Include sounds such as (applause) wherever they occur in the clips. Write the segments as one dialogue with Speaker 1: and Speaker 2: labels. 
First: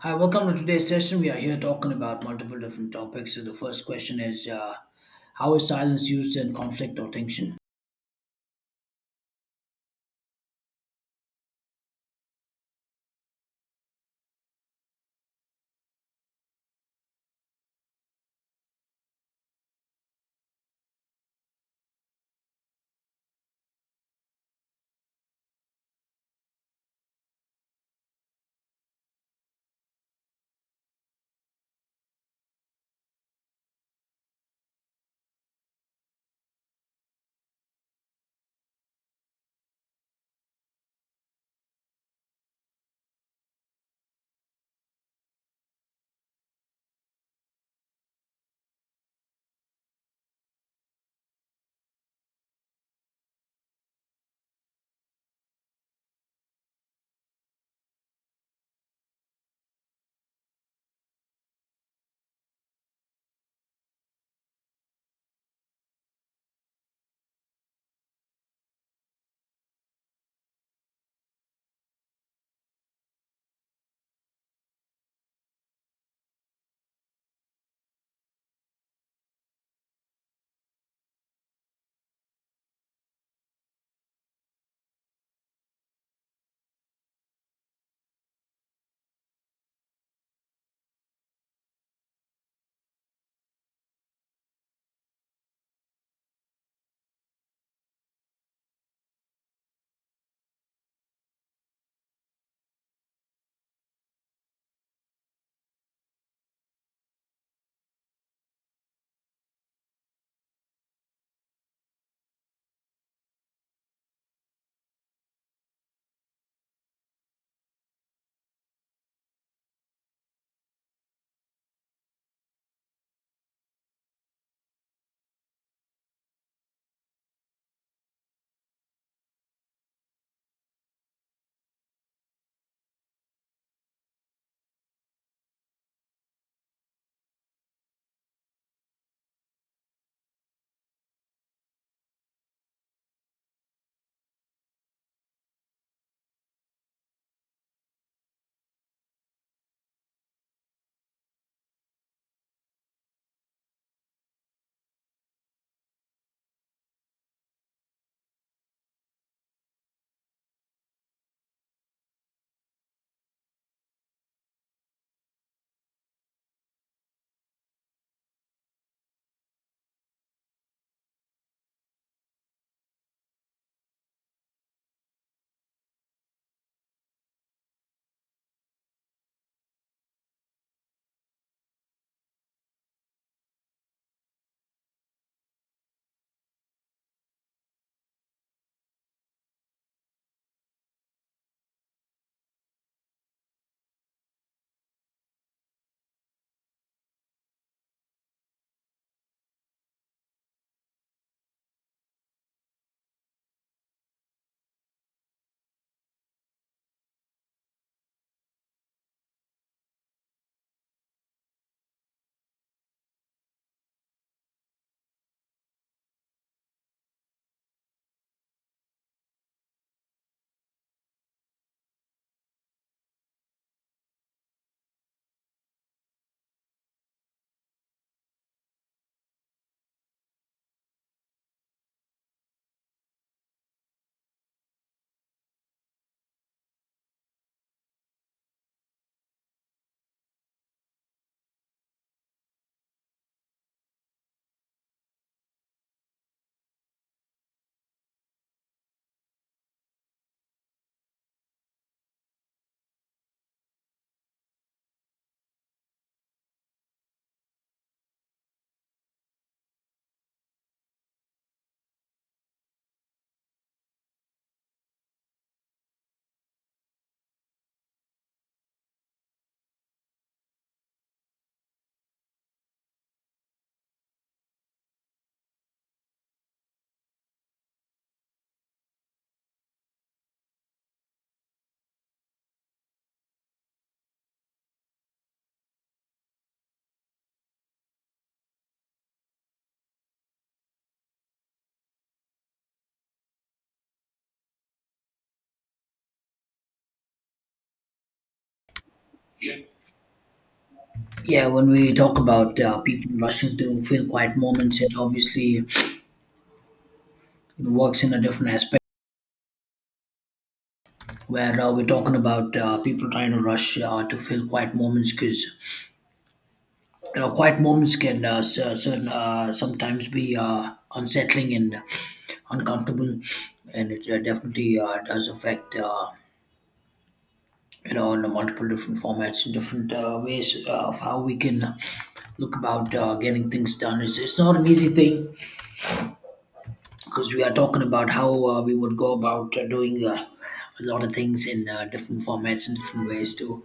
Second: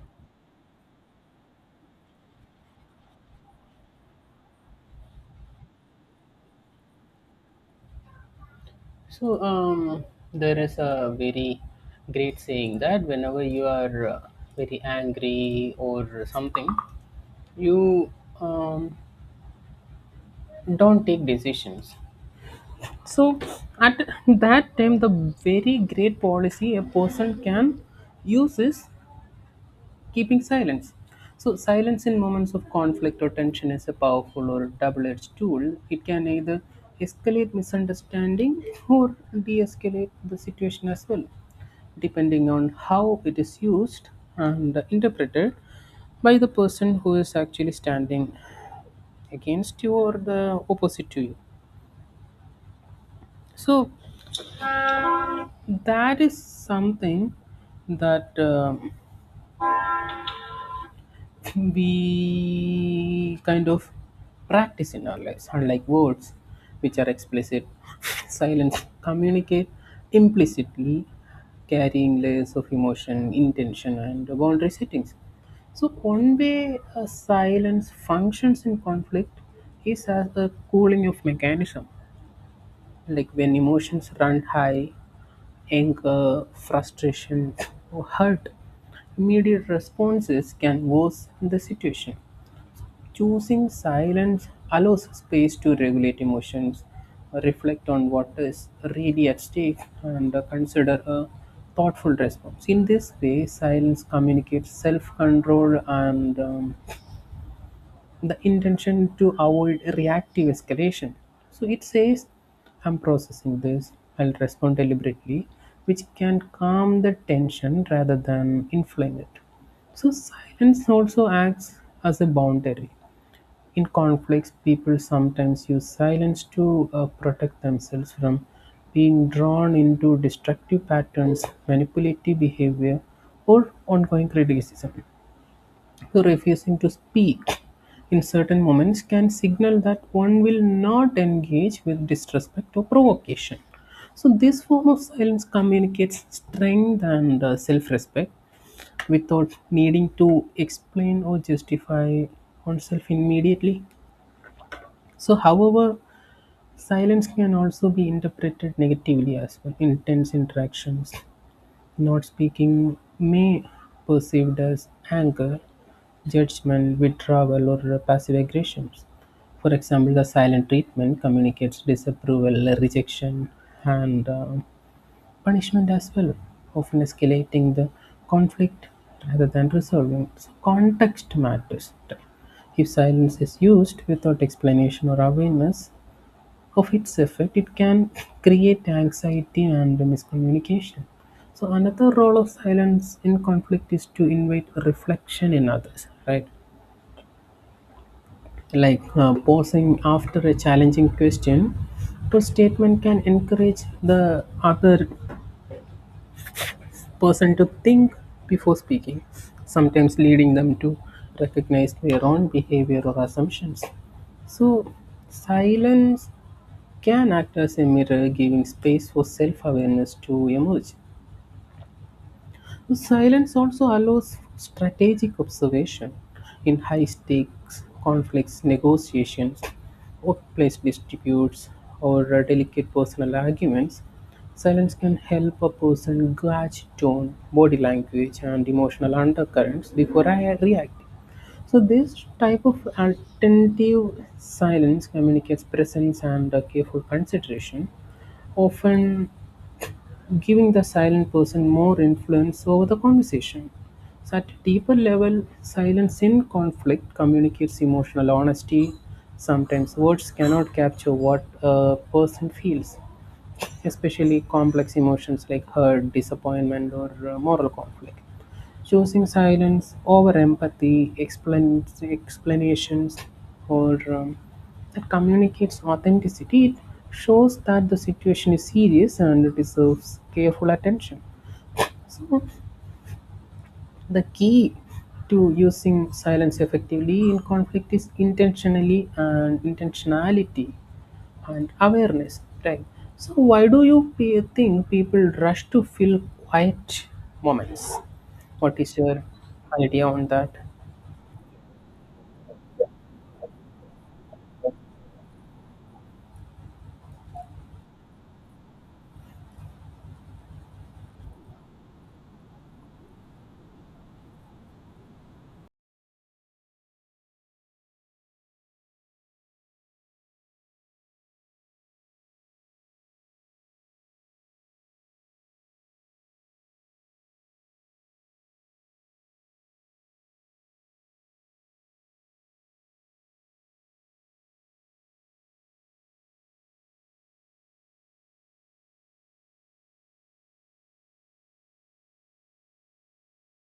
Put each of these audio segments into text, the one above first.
Speaker 1: Hi, welcome to today's session. We are here talking about multiple different topics. So the first question is, how is silence used in conflict or tension?
Speaker 2: So, there is a very great saying that whenever you are very angry or something, you um, don't take decisions. So, at that time, the very great policy a person can use is keeping silence. So, silence in moments of conflict or tension is a powerful or double edged tool. It can either escalate misunderstanding or de escalate the situation as well. Depending on how it is used and interpreted by the person who is actually standing against you or the opposite to you. So, that is something that we kind of practice in our lives, unlike words, which are explicit, (laughs) silent, communicate implicitly, carrying layers of emotion, intention, and boundary settings. So, one way a silence functions in conflict is as a cooling off mechanism. Like when emotions run high, anger, frustration, or hurt, immediate responses can worsen the situation. Choosing silence allows space to regulate emotions, reflect on what is really at stake, and consider a thoughtful response. In this way, silence communicates self control and the intention to avoid reactive escalation. So it says, I'm processing this, I'll respond deliberately, which can calm the tension rather than inflame it. So silence also acts as a boundary. In conflicts, people sometimes use silence to protect themselves from being drawn into destructive patterns, manipulative behavior, or ongoing criticism. Refusing to speak in certain moments can signal that one will not engage with disrespect or provocation. So, this form of silence communicates strength and self respect without needing to explain or justify oneself immediately. So, however, silence can also be interpreted negatively as well in tense interactions. Not speaking may perceived as anger, judgment, withdrawal, or passive aggressions. For example, the silent treatment communicates disapproval, rejection, and punishment as well, often escalating the conflict rather than resolving. So context matters. If silence is used without explanation or awareness, of its effect, it can create anxiety and miscommunication. So, another role of silence in conflict is to invite reflection in others, right? Like pausing after a challenging question or statement can encourage the other person to think before speaking, sometimes leading them to recognize their own behavior or assumptions. So, silence can act as a mirror, giving space for self awareness to emerge. Silence also allows strategic observation in high stakes conflicts, negotiations, workplace disputes, or delicate personal arguments. Silence can help a person gauge tone, body language, and emotional undercurrents before I react. So this type of attentive silence communicates presence and careful consideration, often giving the silent person more influence over the conversation. So at a deeper level, silence in conflict communicates emotional honesty. Sometimes words cannot capture what a person feels especially complex emotions like hurt, disappointment, or moral conflict. Choosing silence over empathy, explanations, or that communicates authenticity, it shows that the situation is serious and deserves careful attention. So, the key to using silence effectively in conflict is intentionally and intentionality and awareness, right? So why do think people rush to fill quiet moments? What is your idea on that?
Speaker 1: Yeah, when we talk about people rushing to fill quiet moments, it obviously works in a different aspect. Where we're talking about people trying to rush to fill quiet moments, because you know, quiet moments can cer- certain sometimes be unsettling and uncomfortable, and it definitely does affect. You know, in multiple different formats and different ways of how we can look about getting things done, it's not an easy thing because we are talking about how we would go about doing a lot of things in different formats and different ways to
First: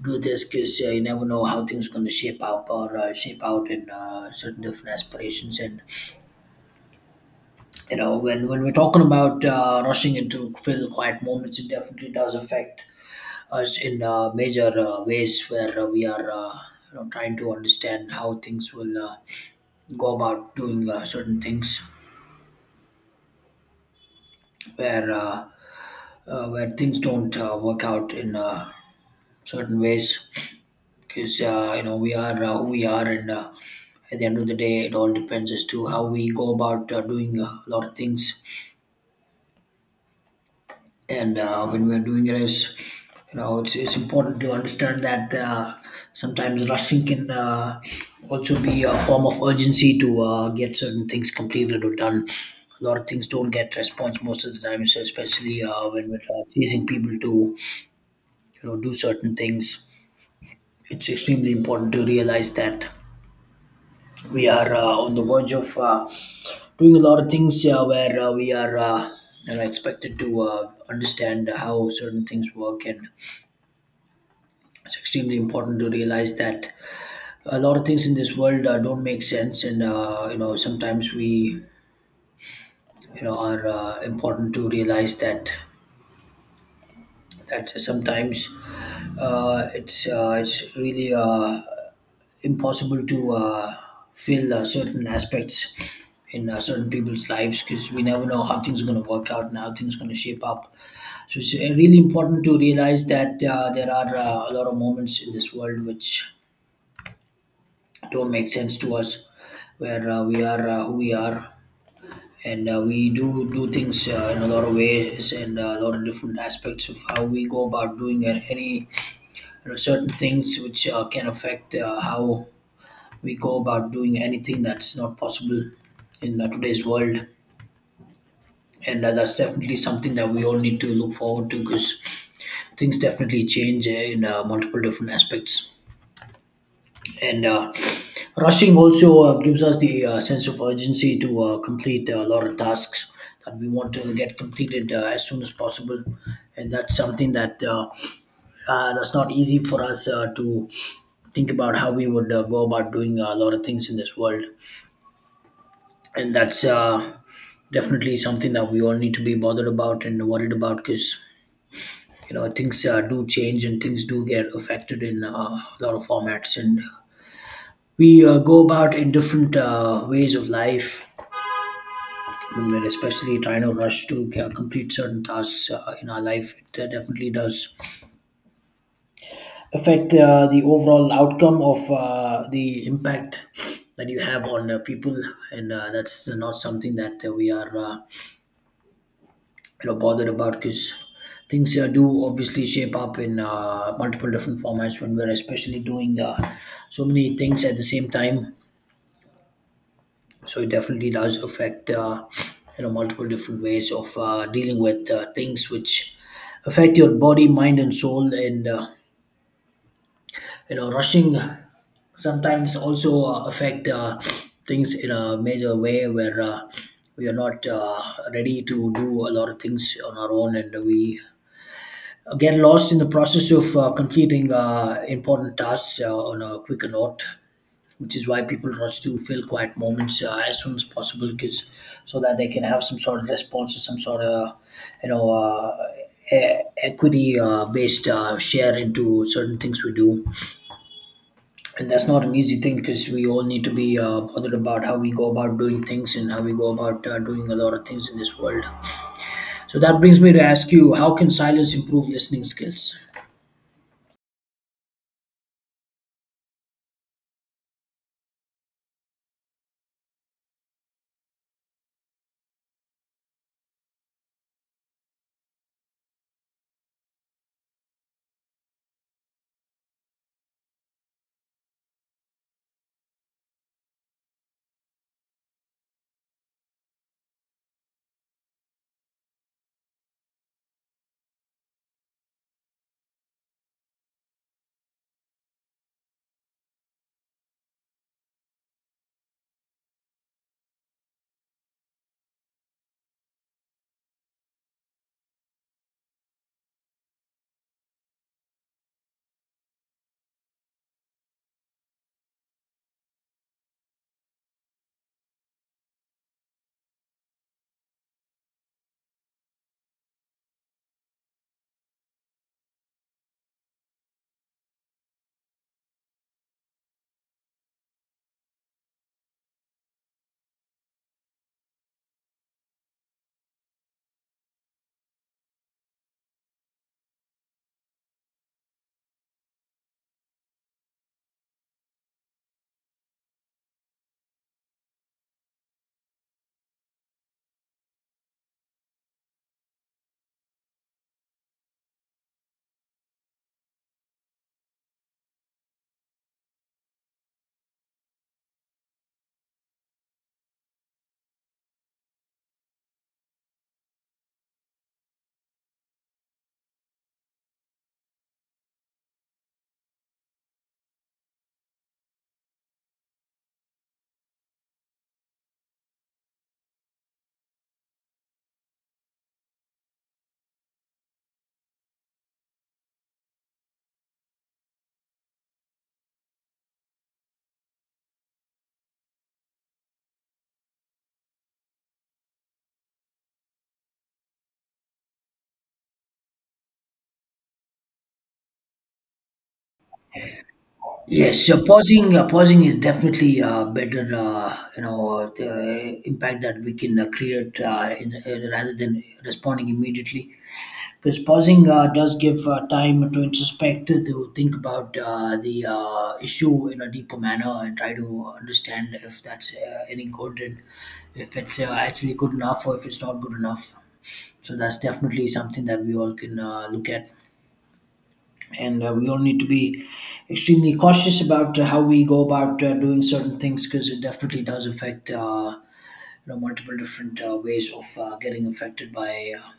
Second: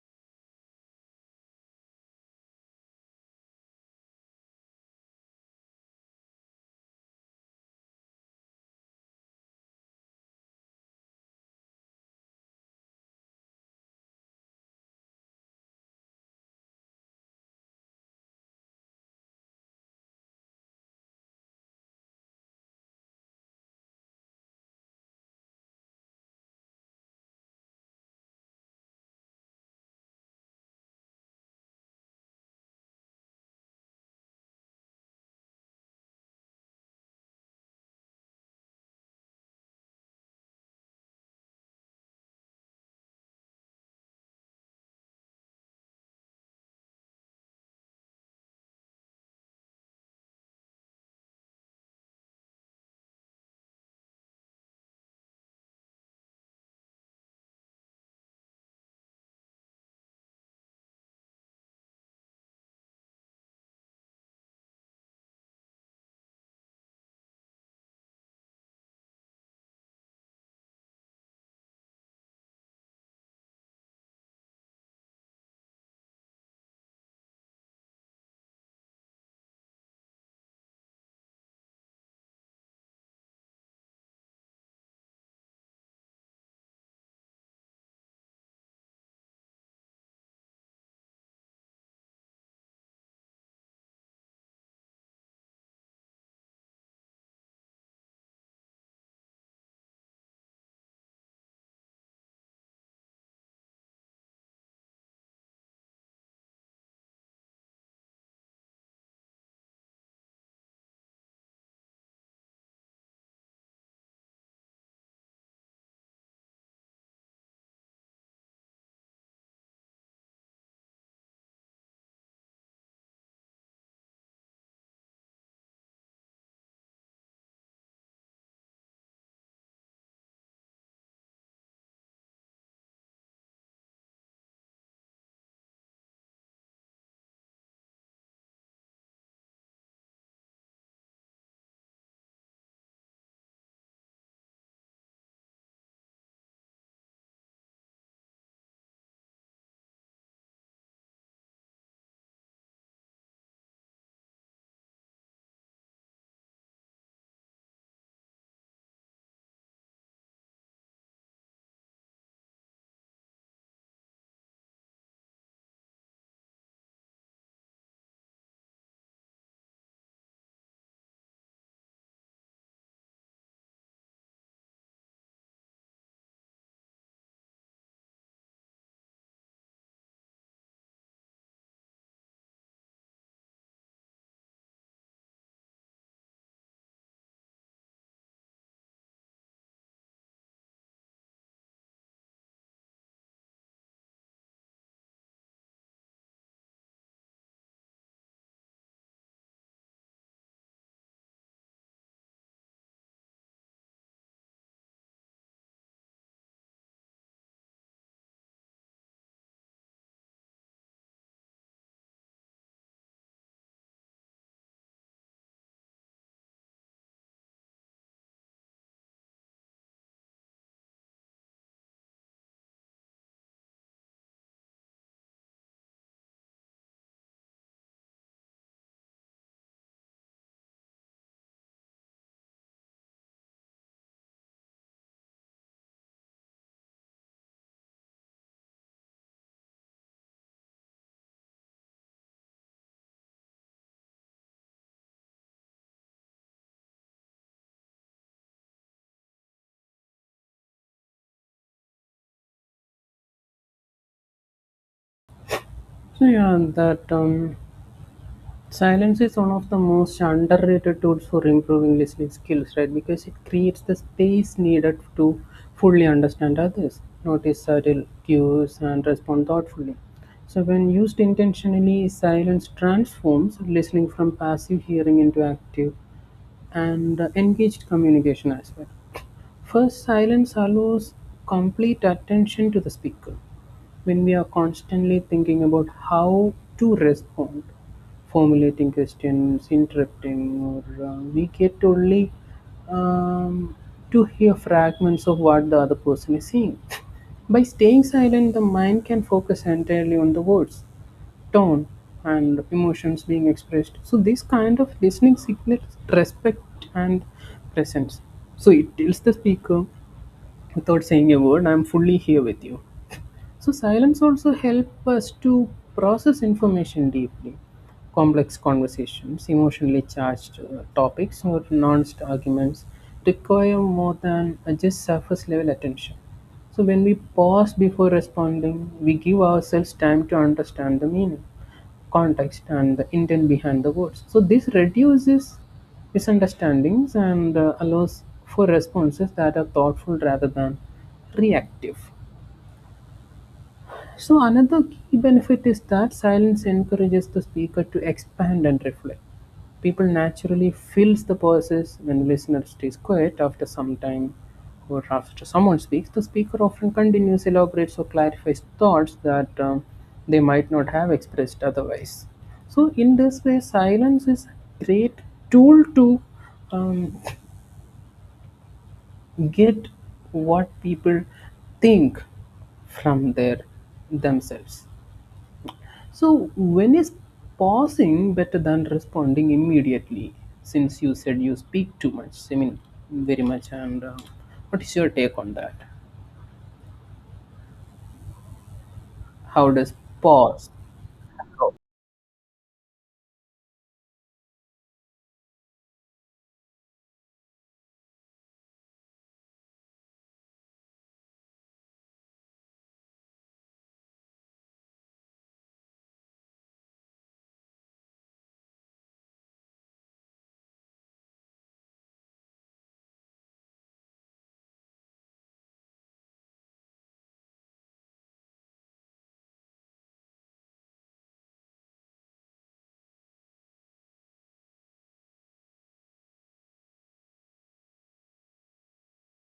Speaker 1: do this because you never know how things going to shape up or shape out in certain different aspirations. And you know, when we're talking about rushing into fill quiet moments, it definitely does affect us in major ways where we are you know, trying to understand how things will go about doing certain things where uh, where things don't work out in certain ways, because you know, we are who we are. And at the end of the day, it all depends as to how we go about doing a lot of things. And when we're doing it, is you know, it's important to understand that sometimes rushing can also be a form of urgency to get certain things completed or done. A lot of things don't get response most of the time, so especially when we're chasing people to you know do certain things, it's extremely important to realize that we are on the verge of doing a lot of things where we are you know, expected to understand how certain things work. And it's extremely important to realize that a lot of things in this world don't make sense. And you know sometimes we you know are important to realize that sometimes it's really impossible to fill certain aspects in certain people's lives, because we never know how things are going to work out and how things are going to shape up. So it's really important to realize that there are a lot of moments in this world which don't make sense to us, where we are who we are. And we do things in a lot of ways, and a lot of different aspects of how we go about doing it. Any you know, certain things which can affect how we go about doing anything, that's not possible in today's world. And that's definitely something that we all need to look forward to, because things definitely change in multiple different aspects. And rushing also gives us the sense of urgency to complete a lot of tasks that we want to get completed as soon as possible. And that's something that that's not easy for us to think about how we would go about doing a lot of things in this world. And that's definitely something that we all need to be bothered about and worried about, because you know, things do change and things do get affected in a lot of formats, and we go about in different ways of life. When we're especially trying to rush to complete certain tasks in our life, it definitely does affect the overall outcome of the impact that you have on people. And that's not something that we are you know bothered about, because things do obviously shape up in multiple different formats when we're especially doing so many things at the same time. So it definitely does affect you know multiple different ways of dealing with things which affect your body, mind and soul. And you know, rushing sometimes also affect things in a major way, where we are not ready to do a lot of things on our own, and we get lost in the process of completing important tasks on a quicker note, which is why people rush to fill quiet moments as soon as possible, because so that they can have some sort of response or some sort of you know equity based share into certain things we do. And that's not an easy thing, because we all need to be bothered about how we go about doing things and how we go about doing a lot of things in this world. So that brings me to ask you, how can silence improve listening skills?
Speaker 2: So yeah, that silence is one of the most underrated tools for improving listening skills, right? Because it creates the space needed to fully understand others, notice subtle cues, and respond thoughtfully. So, when used intentionally, silence transforms listening from passive hearing into active and engaged communication as well. First, silence allows complete attention to the speaker. When we are constantly thinking about how to respond, formulating questions, interrupting, or we get only um, to hear fragments of what the other person is saying. (laughs) By staying silent, the mind can focus entirely on the words tone and emotions being expressed. So this kind of listening signals respect and presence. So it tells the speaker without saying a word, I'm fully here with you. So silence also help us to process information deeply, complex conversations, emotionally charged topics, or nuanced arguments require more than just surface level attention. So when we pause before responding, we give ourselves time to understand the meaning, context, and the intent behind the words. So this reduces misunderstandings and allows for responses that are thoughtful rather than reactive. So another key benefit is that silence encourages the speaker to expand and reflect. People naturally fills the pauses when listener stays quiet after some time or after someone speaks. The speaker often continues, elaborates, or clarifies thoughts that they might not have expressed otherwise. So in this way, silence is a great tool to um, get what people think from their themselves. So, when is pausing better than responding immediately? Since you said you speak too much, I mean, very much, and what is your take on that? How does pause?
Speaker 1: Yes, so pausing, pausing is definitely better. You know, the impact that we can create rather than responding immediately, because pausing does give time to introspect, to think about the issue in a deeper manner, and try to understand if that's any good, and if it's actually good enough or if it's not good enough. So that's definitely something that we all can look at. And we all need to be extremely cautious about how we go about doing certain things, because it definitely does affect you know multiple different ways of getting affected by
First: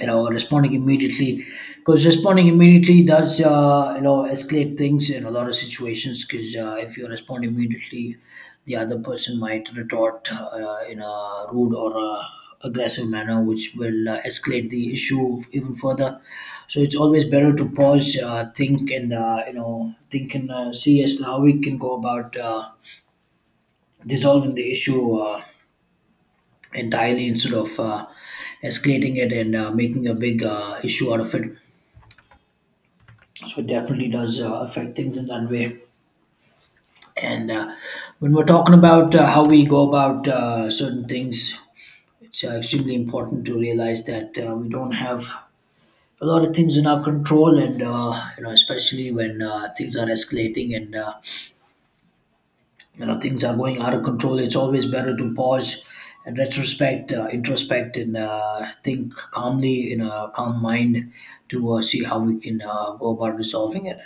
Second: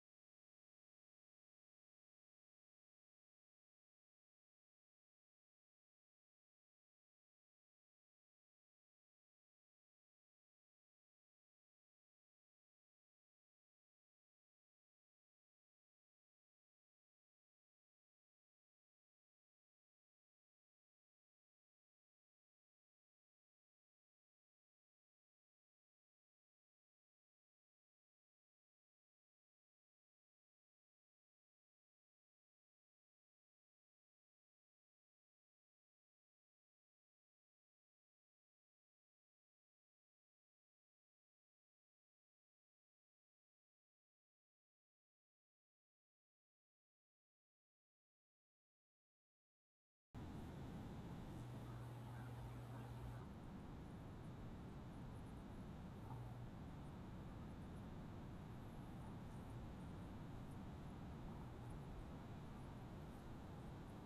Speaker 1: you know responding immediately, because responding immediately does you know escalate things in a lot of situations, because if you respond immediately, the other person might retort in a rude or a aggressive manner, which will escalate the issue even further. So it's always better to pause think and you know think and see as to how we can go about dissolving the issue entirely, instead of escalating it and making a big issue out of it. So it definitely does affect things in that way. And when we're talking about how we go about certain things, it's extremely important to realize that we don't have a lot of things in our control. And you know, especially when things are escalating and you know things are going out of control, it's always better to pause and retrospect, introspect and think calmly in a calm mind, to see how we can go about resolving it.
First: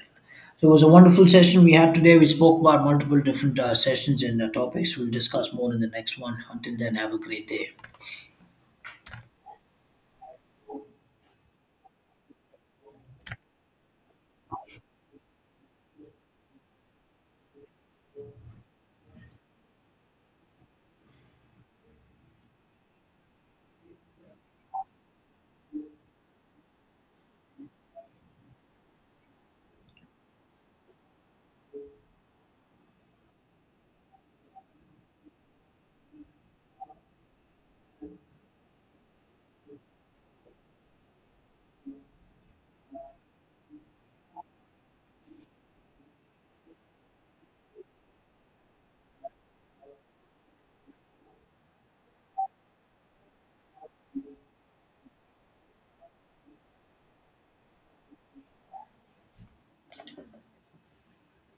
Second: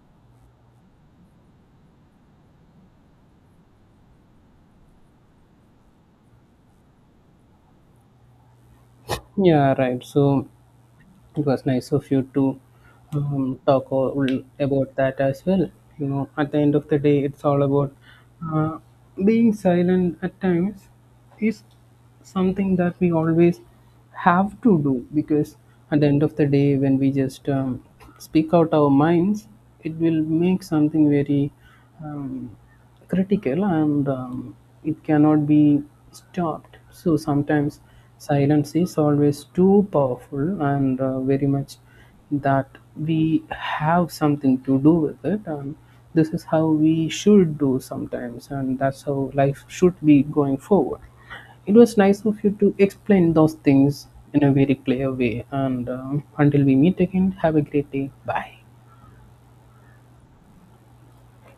Speaker 1: So it was a wonderful session we had today. We spoke about multiple different sessions and topics. We'll discuss more in the next one. Until then, have a great day.
Speaker 2: Yeah, right. So, it was nice of you to talk all about that as well. You know, at the end of the day, it's all about uh, being silent at times is something that we always have to do because at the end of the day, when we just speak out our minds, it will make something very um, critical and it cannot be stopped. So sometimes silence is always too powerful and very much that we have something to do with it. And this is how we should do sometimes, and that's how life should be going forward. It was nice of you to explain those things in a very clear way. And until we meet again, have a great day. Bye.